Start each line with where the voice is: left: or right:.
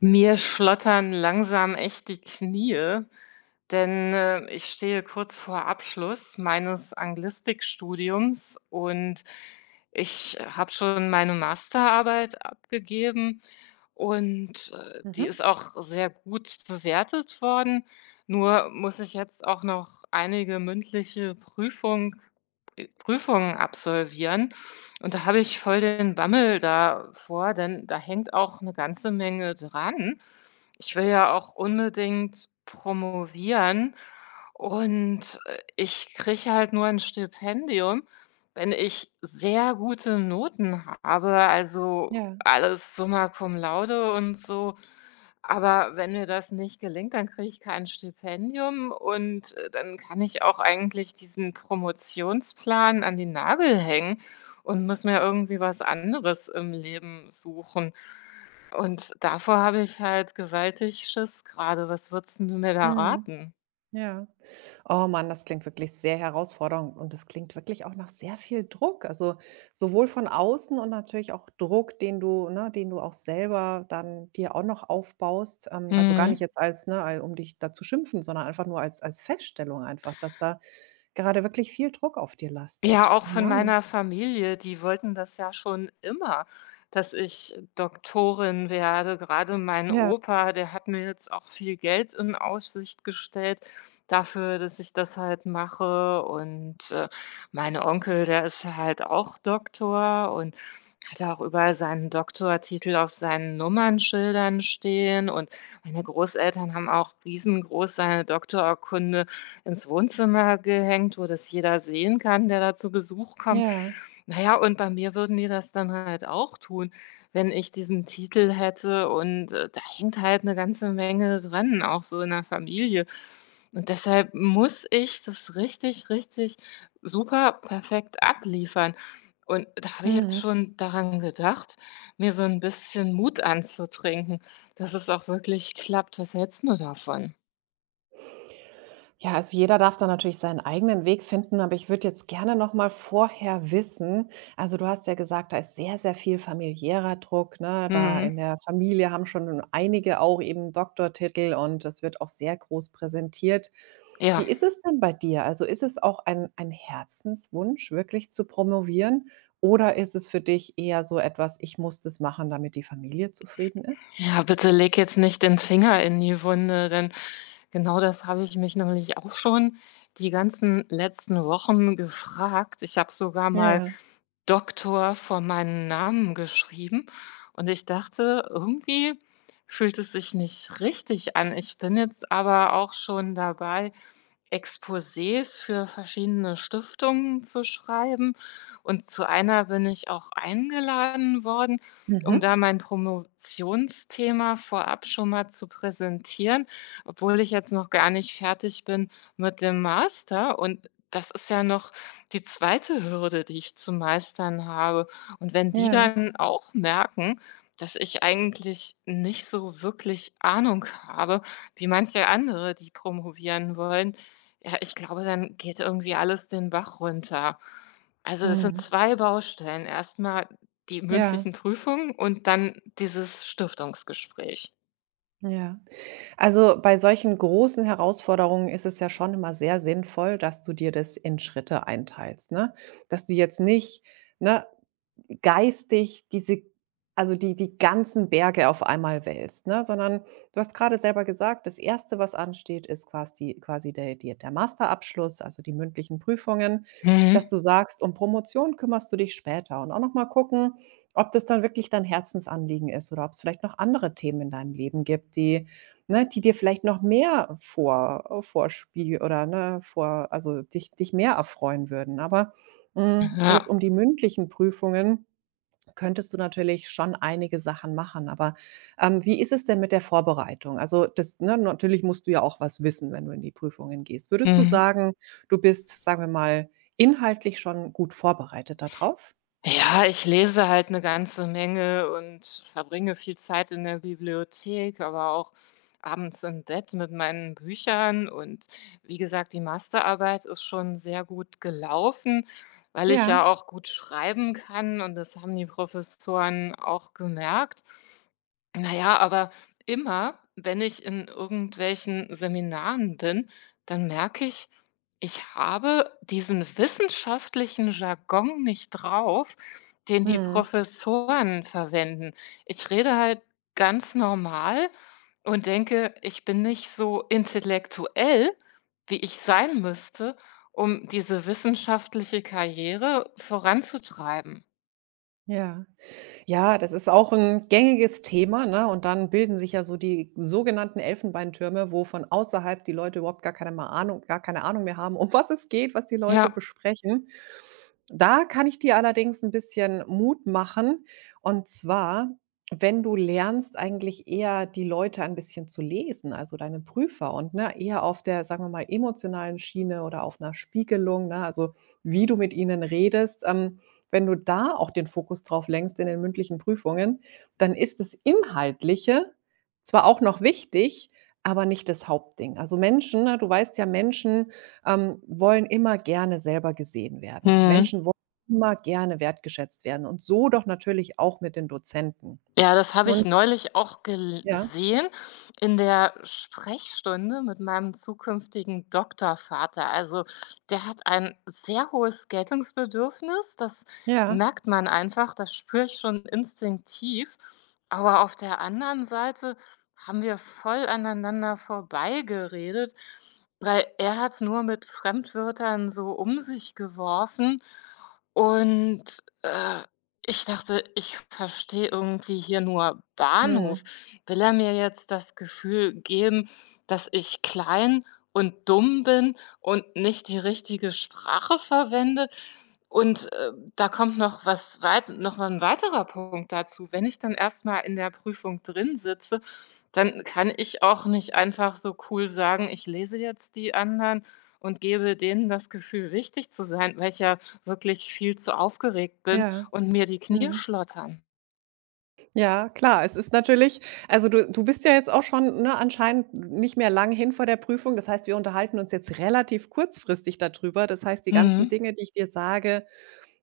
left: Mir schlottern langsam echt die Knie, denn ich stehe kurz vor Abschluss meines Anglistikstudiums und ich habe schon meine Masterarbeit abgegeben und die
right: Mhm.
left: ist auch sehr gut bewertet worden. Nur muss ich jetzt auch noch einige mündliche Prüfungen absolvieren. Und da habe ich voll den Bammel davor, denn da hängt auch eine ganze Menge dran. Ich will ja auch unbedingt promovieren und, ich kriege halt nur ein Stipendium, wenn ich sehr gute Noten habe, also
right: Ja,
left: alles Summa Cum Laude und so. Aber wenn mir das nicht gelingt, dann kriege ich kein Stipendium und, dann kann ich auch eigentlich diesen Promotionsplan an den Nagel hängen und muss mir irgendwie was anderes im Leben suchen. Und davor habe ich halt gewaltig Schiss grade. Was würdest 'n du mir da
right: mhm.
left: raten?
right: Ja. Oh Mann, das klingt wirklich sehr herausfordernd und das klingt wirklich auch nach sehr viel Druck. Also sowohl von außen und natürlich auch Druck, den du, ne, den du auch selber dann dir auch noch aufbaust. Also gar nicht
left: Mhm.
right: jetzt als, ne, um dich da zu schimpfen, sondern einfach nur als, als Feststellung einfach, dass da gerade wirklich viel Druck auf dir
left: Ja,
right: lastet.
left: auch
right: Oh
left: von
right: Mann.
left: meiner Familie, die wollten das ja schon immer, dass ich Doktorin werde. Gerade mein
right: Ja,
left: Opa, der hat mir jetzt auch viel Geld in Aussicht gestellt dafür, dass ich das halt mache. Und mein Onkel, der ist halt auch Doktor und hat auch überall seinen Doktortitel auf seinen Nummernschildern stehen. Und meine Großeltern haben auch riesengroß seine Doktorurkunde ins Wohnzimmer gehängt, wo das jeder sehen kann, der da zu Besuch kommt.
right: ja.
left: Naja, und bei mir würden die das dann halt auch tun, wenn ich diesen Titel hätte und, da hängt halt eine ganze Menge dran, auch so in der Familie. Und deshalb muss ich das richtig, richtig super perfekt abliefern. Und da habe ich jetzt
right: Mhm.
left: schon daran gedacht, mir so ein bisschen Mut anzutrinken, dass es auch wirklich klappt. Was hältst du davon?
right: Ja, also jeder darf da natürlich seinen eigenen Weg finden, aber ich würde jetzt gerne noch mal vorher wissen, also, du hast ja gesagt, da ist sehr, sehr viel familiärer Druck, ne? Da in
left: Mhm.
right: der Familie haben schon einige auch eben Doktortitel und das wird auch sehr groß präsentiert.
left: Ja.
right: Wie ist es denn bei dir? Also, ist es auch ein Herzenswunsch, wirklich zu promovieren, oder ist es für dich eher so etwas: „Ich muss das machen, damit die Familie zufrieden ist?“
left: Ja, bitte leg jetzt nicht den Finger in die Wunde, denn genau das habe ich mich nämlich auch schon die ganzen letzten Wochen gefragt. Ich habe sogar mal
right: Ja.
left: Doktor vor meinen Namen geschrieben und ich dachte, irgendwie fühlt es sich nicht richtig an. Ich bin jetzt aber auch schon dabei, Exposés für verschiedene Stiftungen zu schreiben und zu einer bin ich auch eingeladen worden, um
right: Mhm.
left: da mein Promotionsthema vorab schon mal zu präsentieren, obwohl ich jetzt noch gar nicht fertig bin mit dem Master, und das ist ja noch die zweite Hürde, die ich zu meistern habe. Und wenn die
right: Ja.
left: dann auch merken, dass ich eigentlich nicht so wirklich Ahnung habe, wie manche andere, die promovieren wollen, ja, ich glaube, dann geht irgendwie alles den Bach runter. Also, das sind
right: Mhm.
left: 2 Baustellen. Erst mal die
right: Ja.
left: mündlichen Prüfungen und dann dieses Stiftungsgespräch.
right: Ja. Also bei solchen großen Herausforderungen ist es ja schon immer sehr sinnvoll, dass du dir das in Schritte einteilst, ne? Dass du jetzt nicht, ne, geistig diese, also die ganzen Berge auf einmal wälzt, ne? Sondern du hast gerade selber gesagt, das erste was ansteht, ist quasi der Masterabschluss, also die mündlichen Prüfungen, dass
left: Mhm.
right: du sagst, um Promotion kümmerst du dich später und auch noch mal gucken, ob das dann wirklich dein Herzensanliegen ist oder ob es vielleicht noch andere Themen in deinem Leben gibt, die, ne, die dir vielleicht noch mehr vorspiel oder, ne, vor, also dich mehr erfreuen würden. Aber, hm, jetzt
left: Ja.
right: um die mündlichen Prüfungen könntest du natürlich schon einige Sachen machen, aber, wie ist es denn mit der Vorbereitung? Also, das, ne, natürlich musst du ja auch was wissen, wenn du in die Prüfungen gehst. Würdest du
left: Mhm.
right: sagen, du bist, sagen wir mal, inhaltlich schon gut vorbereitet darauf?
left: Ja, ich lese halt eine ganze Menge und verbringe viel Zeit in der Bibliothek, aber auch abends im Bett mit meinen Büchern. Und wie gesagt, die Masterarbeit ist schon sehr gut gelaufen, weil ich
right: Ja.
left: ja auch gut schreiben kann und das haben die Professoren auch gemerkt. Na ja, aber immer, wenn ich in irgendwelchen Seminaren bin, dann merke ich, ich habe diesen wissenschaftlichen Jargon nicht drauf, den die
right: Mhm.
left: Professoren verwenden. Ich rede halt ganz normal und denke, ich bin nicht so intellektuell, wie ich sein müsste, um diese wissenschaftliche Karriere voranzutreiben.
right: Ja. Ja, das ist auch ein gängiges Thema, ne? Und dann bilden sich ja so die sogenannten Elfenbeintürme, wo von außerhalb die Leute überhaupt gar keine mal Ahnung gar keine Ahnung mehr haben, um was es geht, was die Leute
left: Ja.
right: besprechen. Da kann ich dir allerdings ein bisschen Mut machen. Und zwar, wenn du lernst, eigentlich eher die Leute ein bisschen zu lesen, also deine Prüfer und, ne, eher auf der, sagen wir mal, emotionalen Schiene oder auf einer Spiegelung, ne, also wie du mit ihnen redest. Wenn du da auch den Fokus drauf lenkst in den mündlichen Prüfungen, dann ist das Inhaltliche zwar auch noch wichtig, aber nicht das Hauptding. Also Menschen, ne, du weißt ja, Menschen, wollen immer gerne selber gesehen werden.
left: Mhm.
right: Menschen wollen immer gerne wertgeschätzt werden und so doch natürlich auch mit den Dozenten.
left: Ja, das habe ich
right: Und
left: neulich auch
right: ja,
left: gesehen in der Sprechstunde mit meinem zukünftigen Doktorvater. Also, der hat ein sehr hohes Geltungsbedürfnis. Das
right: ja,
left: merkt man einfach. Das spüre ich schon instinktiv. Aber auf der anderen Seite haben wir voll aneinander vorbeigeredet, weil er hat nur mit Fremdwörtern so um sich geworfen und, äh, ich dachte, ich verstehe irgendwie hier nur Bahnhof.
right: mhm,
left: Will er mir jetzt das Gefühl geben, dass ich klein und dumm bin und nicht die richtige Sprache verwende? Und da kommt noch noch mal ein weiterer Punkt dazu. Wenn ich dann erstmal in der Prüfung drin sitze, dann kann ich auch nicht einfach so cool sagen, ich lese jetzt die anderen und gebe denen das Gefühl, wichtig zu sein, weil ich ja wirklich viel zu aufgeregt bin
right: ja,
left: und mir die Knie
right: mhm.
left: schlottern.
right: Ja, klar. Es ist natürlich, also du bist ja jetzt auch schon, ne, anscheinend nicht mehr lang hin vor der Prüfung. Das heißt, wir unterhalten uns jetzt relativ kurzfristig darüber. Das heißt, die ganzen
left: Mhm.
right: Dinge, die ich dir sage,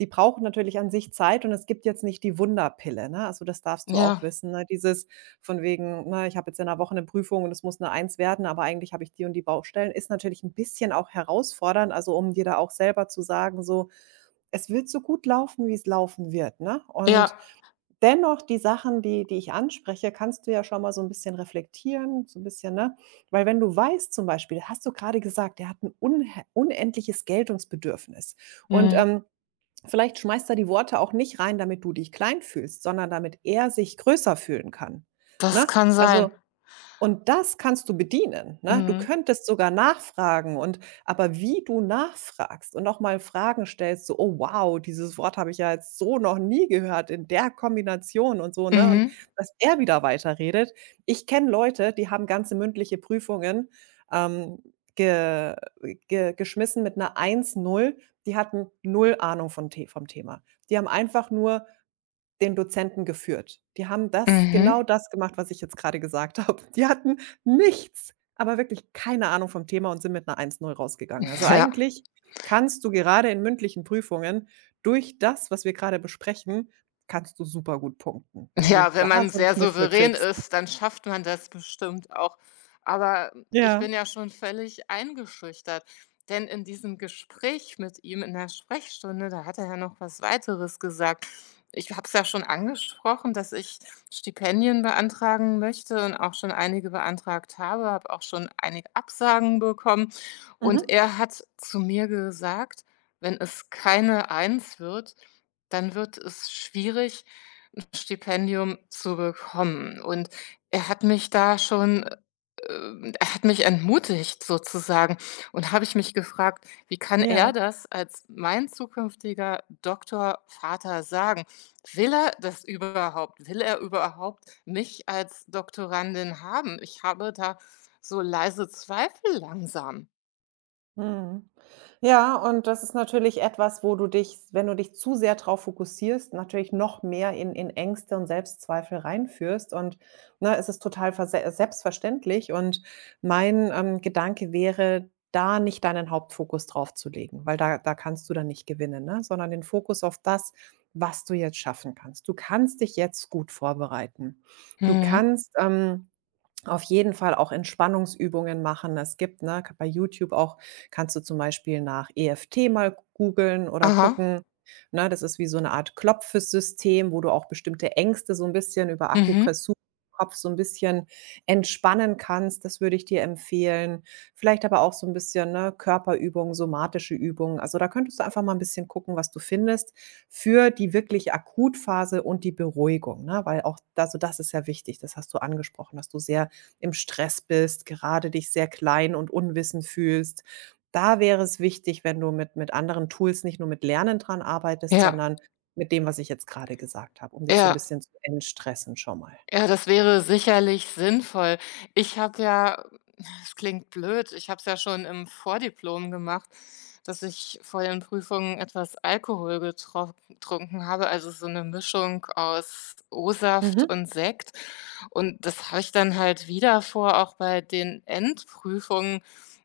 right: die brauchen natürlich an sich Zeit und es gibt jetzt nicht die Wunderpille, ne? Also, das darfst du auch
left: Ja,
right: wissen, ne? Dieses von wegen, ne: „Ich habe jetzt in einer Woche eine Prüfung und es muss eine Eins werden, aber eigentlich habe ich die und die Baustellen“, ist natürlich ein bisschen auch herausfordernd, also, um dir da auch selber zu sagen, so: „Es wird so gut laufen, wie es laufen wird“, ne?
left: ja.
right: Und dennoch die Sachen, die ich anspreche, kannst du ja schon mal so ein bisschen reflektieren, so ein bisschen, ne? Weil wenn du weißt, zum Beispiel hast du gerade gesagt, er hat ein unhe unendliches Geltungsbedürfnis und,
left: Mhm.
right: vielleicht schmeißt er die Worte auch nicht rein, damit du dich klein fühlst, sondern damit er sich größer fühlen kann,
left: Das
right: ne?
left: kann sein.
right: Also und das kannst du bedienen, ne? Du
left: Mhm.
right: könntest sogar nachfragen und, aber wie du nachfragst und noch mal Fragen stellst, so: „Oh wow, dieses Wort habe ich ja jetzt so noch nie gehört in der Kombination“ und so, ne? Und
left: Mhm.
right: dass er wieder weiterredet. Ich kenne Leute, die haben ganze mündliche Prüfungen, ähm, ge ge geschmissen mit 'ner eins Null. Die hatten null Ahnung von The vom Thema. Die haben einfach nur den Dozenten geführt. Die haben das genau
left: Mhm.
right: das gemacht, was ich jetzt gerade gesagt habe. Die hatten nichts, aber wirklich keine Ahnung vom Thema und sind mit 'ner eins null rausgegangen. Also,
left: Ja.
right: eigentlich kannst du gerade in mündlichen Prüfungen durch das, was wir gerade besprechen, kannst du super gut punkten, wenn du
left: Ja, wenn
right: da
left: man
right: so 'n
left: sehr
right: Kniff für
left: souverän
right: kriegst.
left: ist, dann schafft man das bestimmt auch. Aber ich
right: Ja.
left: bin ja schon völlig eingeschüchtert, denn in diesem Gespräch mit ihm in der Sprechstunde, da hat er ja noch was Weiteres gesagt. Ich habe es ja schon angesprochen, dass ich Stipendien beantragen möchte und auch schon einige beantragt habe, habe auch schon einige Absagen bekommen. Und
right: Mhm.
left: er hat zu mir gesagt, wenn es keine Eins wird, dann wird es schwierig, ein Stipendium zu bekommen. Und er hat mich da schon er hat mich entmutigt sozusagen, und habe ich mich gefragt: „Wie kann er
right: Ja.
left: das als mein zukünftiger Doktorvater sagen? Will er das überhaupt? Will er überhaupt mich als Doktorandin haben?“ Ich habe da so leise Zweifel langsam.
right: Mhm. Ja, und das ist natürlich etwas, wo du dich, wenn du dich zu sehr drauf fokussierst, natürlich noch mehr in Ängste und Selbstzweifel reinführst und, ne, es ist total verse selbstverständlich und mein, Gedanke wäre, da nicht deinen Hauptfokus drauf zu legen, weil da kannst du dann nicht gewinnen, ne, sondern den Fokus auf das, was du jetzt schaffen kannst. Du kannst dich jetzt gut vorbereiten. Du
left: Mhm.
right: kannst, auf jeden Fall auch Entspannungsübungen machen. Es gibt, ne, bei YouTube auch, kannst du zum Beispiel nach EFT mal googeln oder
left: Aha.
right: gucken, ne? Das ist wie so eine Art Klopfsystem, wo du auch bestimmte Ängste so ein bisschen über
left: Mhm.
right: Akupressur im Kopf so ein bisschen entspannen kannst. Das würde ich dir empfehlen. Vielleicht aber auch so ein bisschen, ne, Körperübungen, somatische Übungen. Also, da könntest du einfach mal ein bisschen gucken, was du findest für die wirklich Akutphase und die Beruhigung, ne? Weil auch, also das ist ja wichtig. Das hast du angesprochen, dass du sehr im Stress bist, gerade dich sehr klein und unwissend fühlst. Da wäre es wichtig, wenn du mit anderen Tools, nicht nur mit Lernen, dran arbeitest,
left: Ja,
right: sondern mit dem, was ich jetzt gerade gesagt habe, um dich so ein
left: ja.
right: bisschen zu entstressen schon mal.
left: Ja, das wäre sicherlich sinnvoll. Ich habe ja, es klingt blöd, ich habe es ja schon im Vordiplom gemacht, dass ich vor den Prüfungen etwas Alkohol getrock trunken habe, also so eine Mischung aus O-Saft
right: Mhm.
left: und Sekt. Und das habe ich dann halt wieder vor, auch bei den Endprüfungen,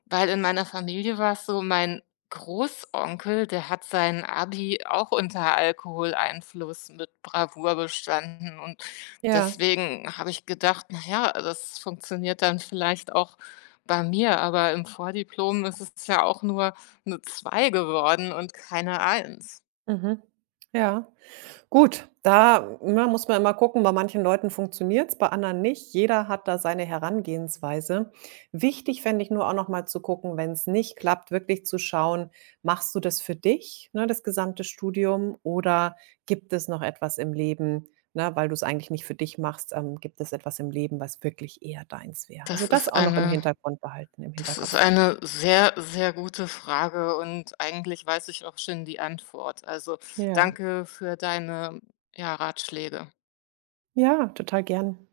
left: weil in meiner Familie war es so, mein Großonkel, der hat sein Abi auch unter Alkoholeinfluss mit Bravour bestanden und
right: Ja.
left: deswegen habe ich gedacht: „Na ja, das funktioniert dann vielleicht auch bei mir“, aber im Vordiplom ist es ja auch nur eine zwei geworden und keine eins.
right: Mhm. Ja. Gut, da, ne, muss man immer gucken, bei manchen Leuten funktioniert's, bei anderen nicht. Jeder hat da seine Herangehensweise. Wichtig fände ich nur auch nochmal zu gucken, wenn es nicht klappt, wirklich zu schauen, machst du das für dich, ne, das gesamte Studium, oder gibt es noch etwas im Leben, ne, weil du es eigentlich nicht für dich machst, gibt es etwas im Leben, was wirklich eher deins wäre? Also,
left: Das
right: das
left: ist
right: auch noch im
left: eine
right: Hintergrund behalten, im
left: Das ist
right: Hinterkopf.
left: eine sehr, sehr gute Frage und eigentlich weiß ich auch schon die Antwort. Also,
right: Ja.
left: danke für deine, ja, Ratschläge.
right: Ja, total gern.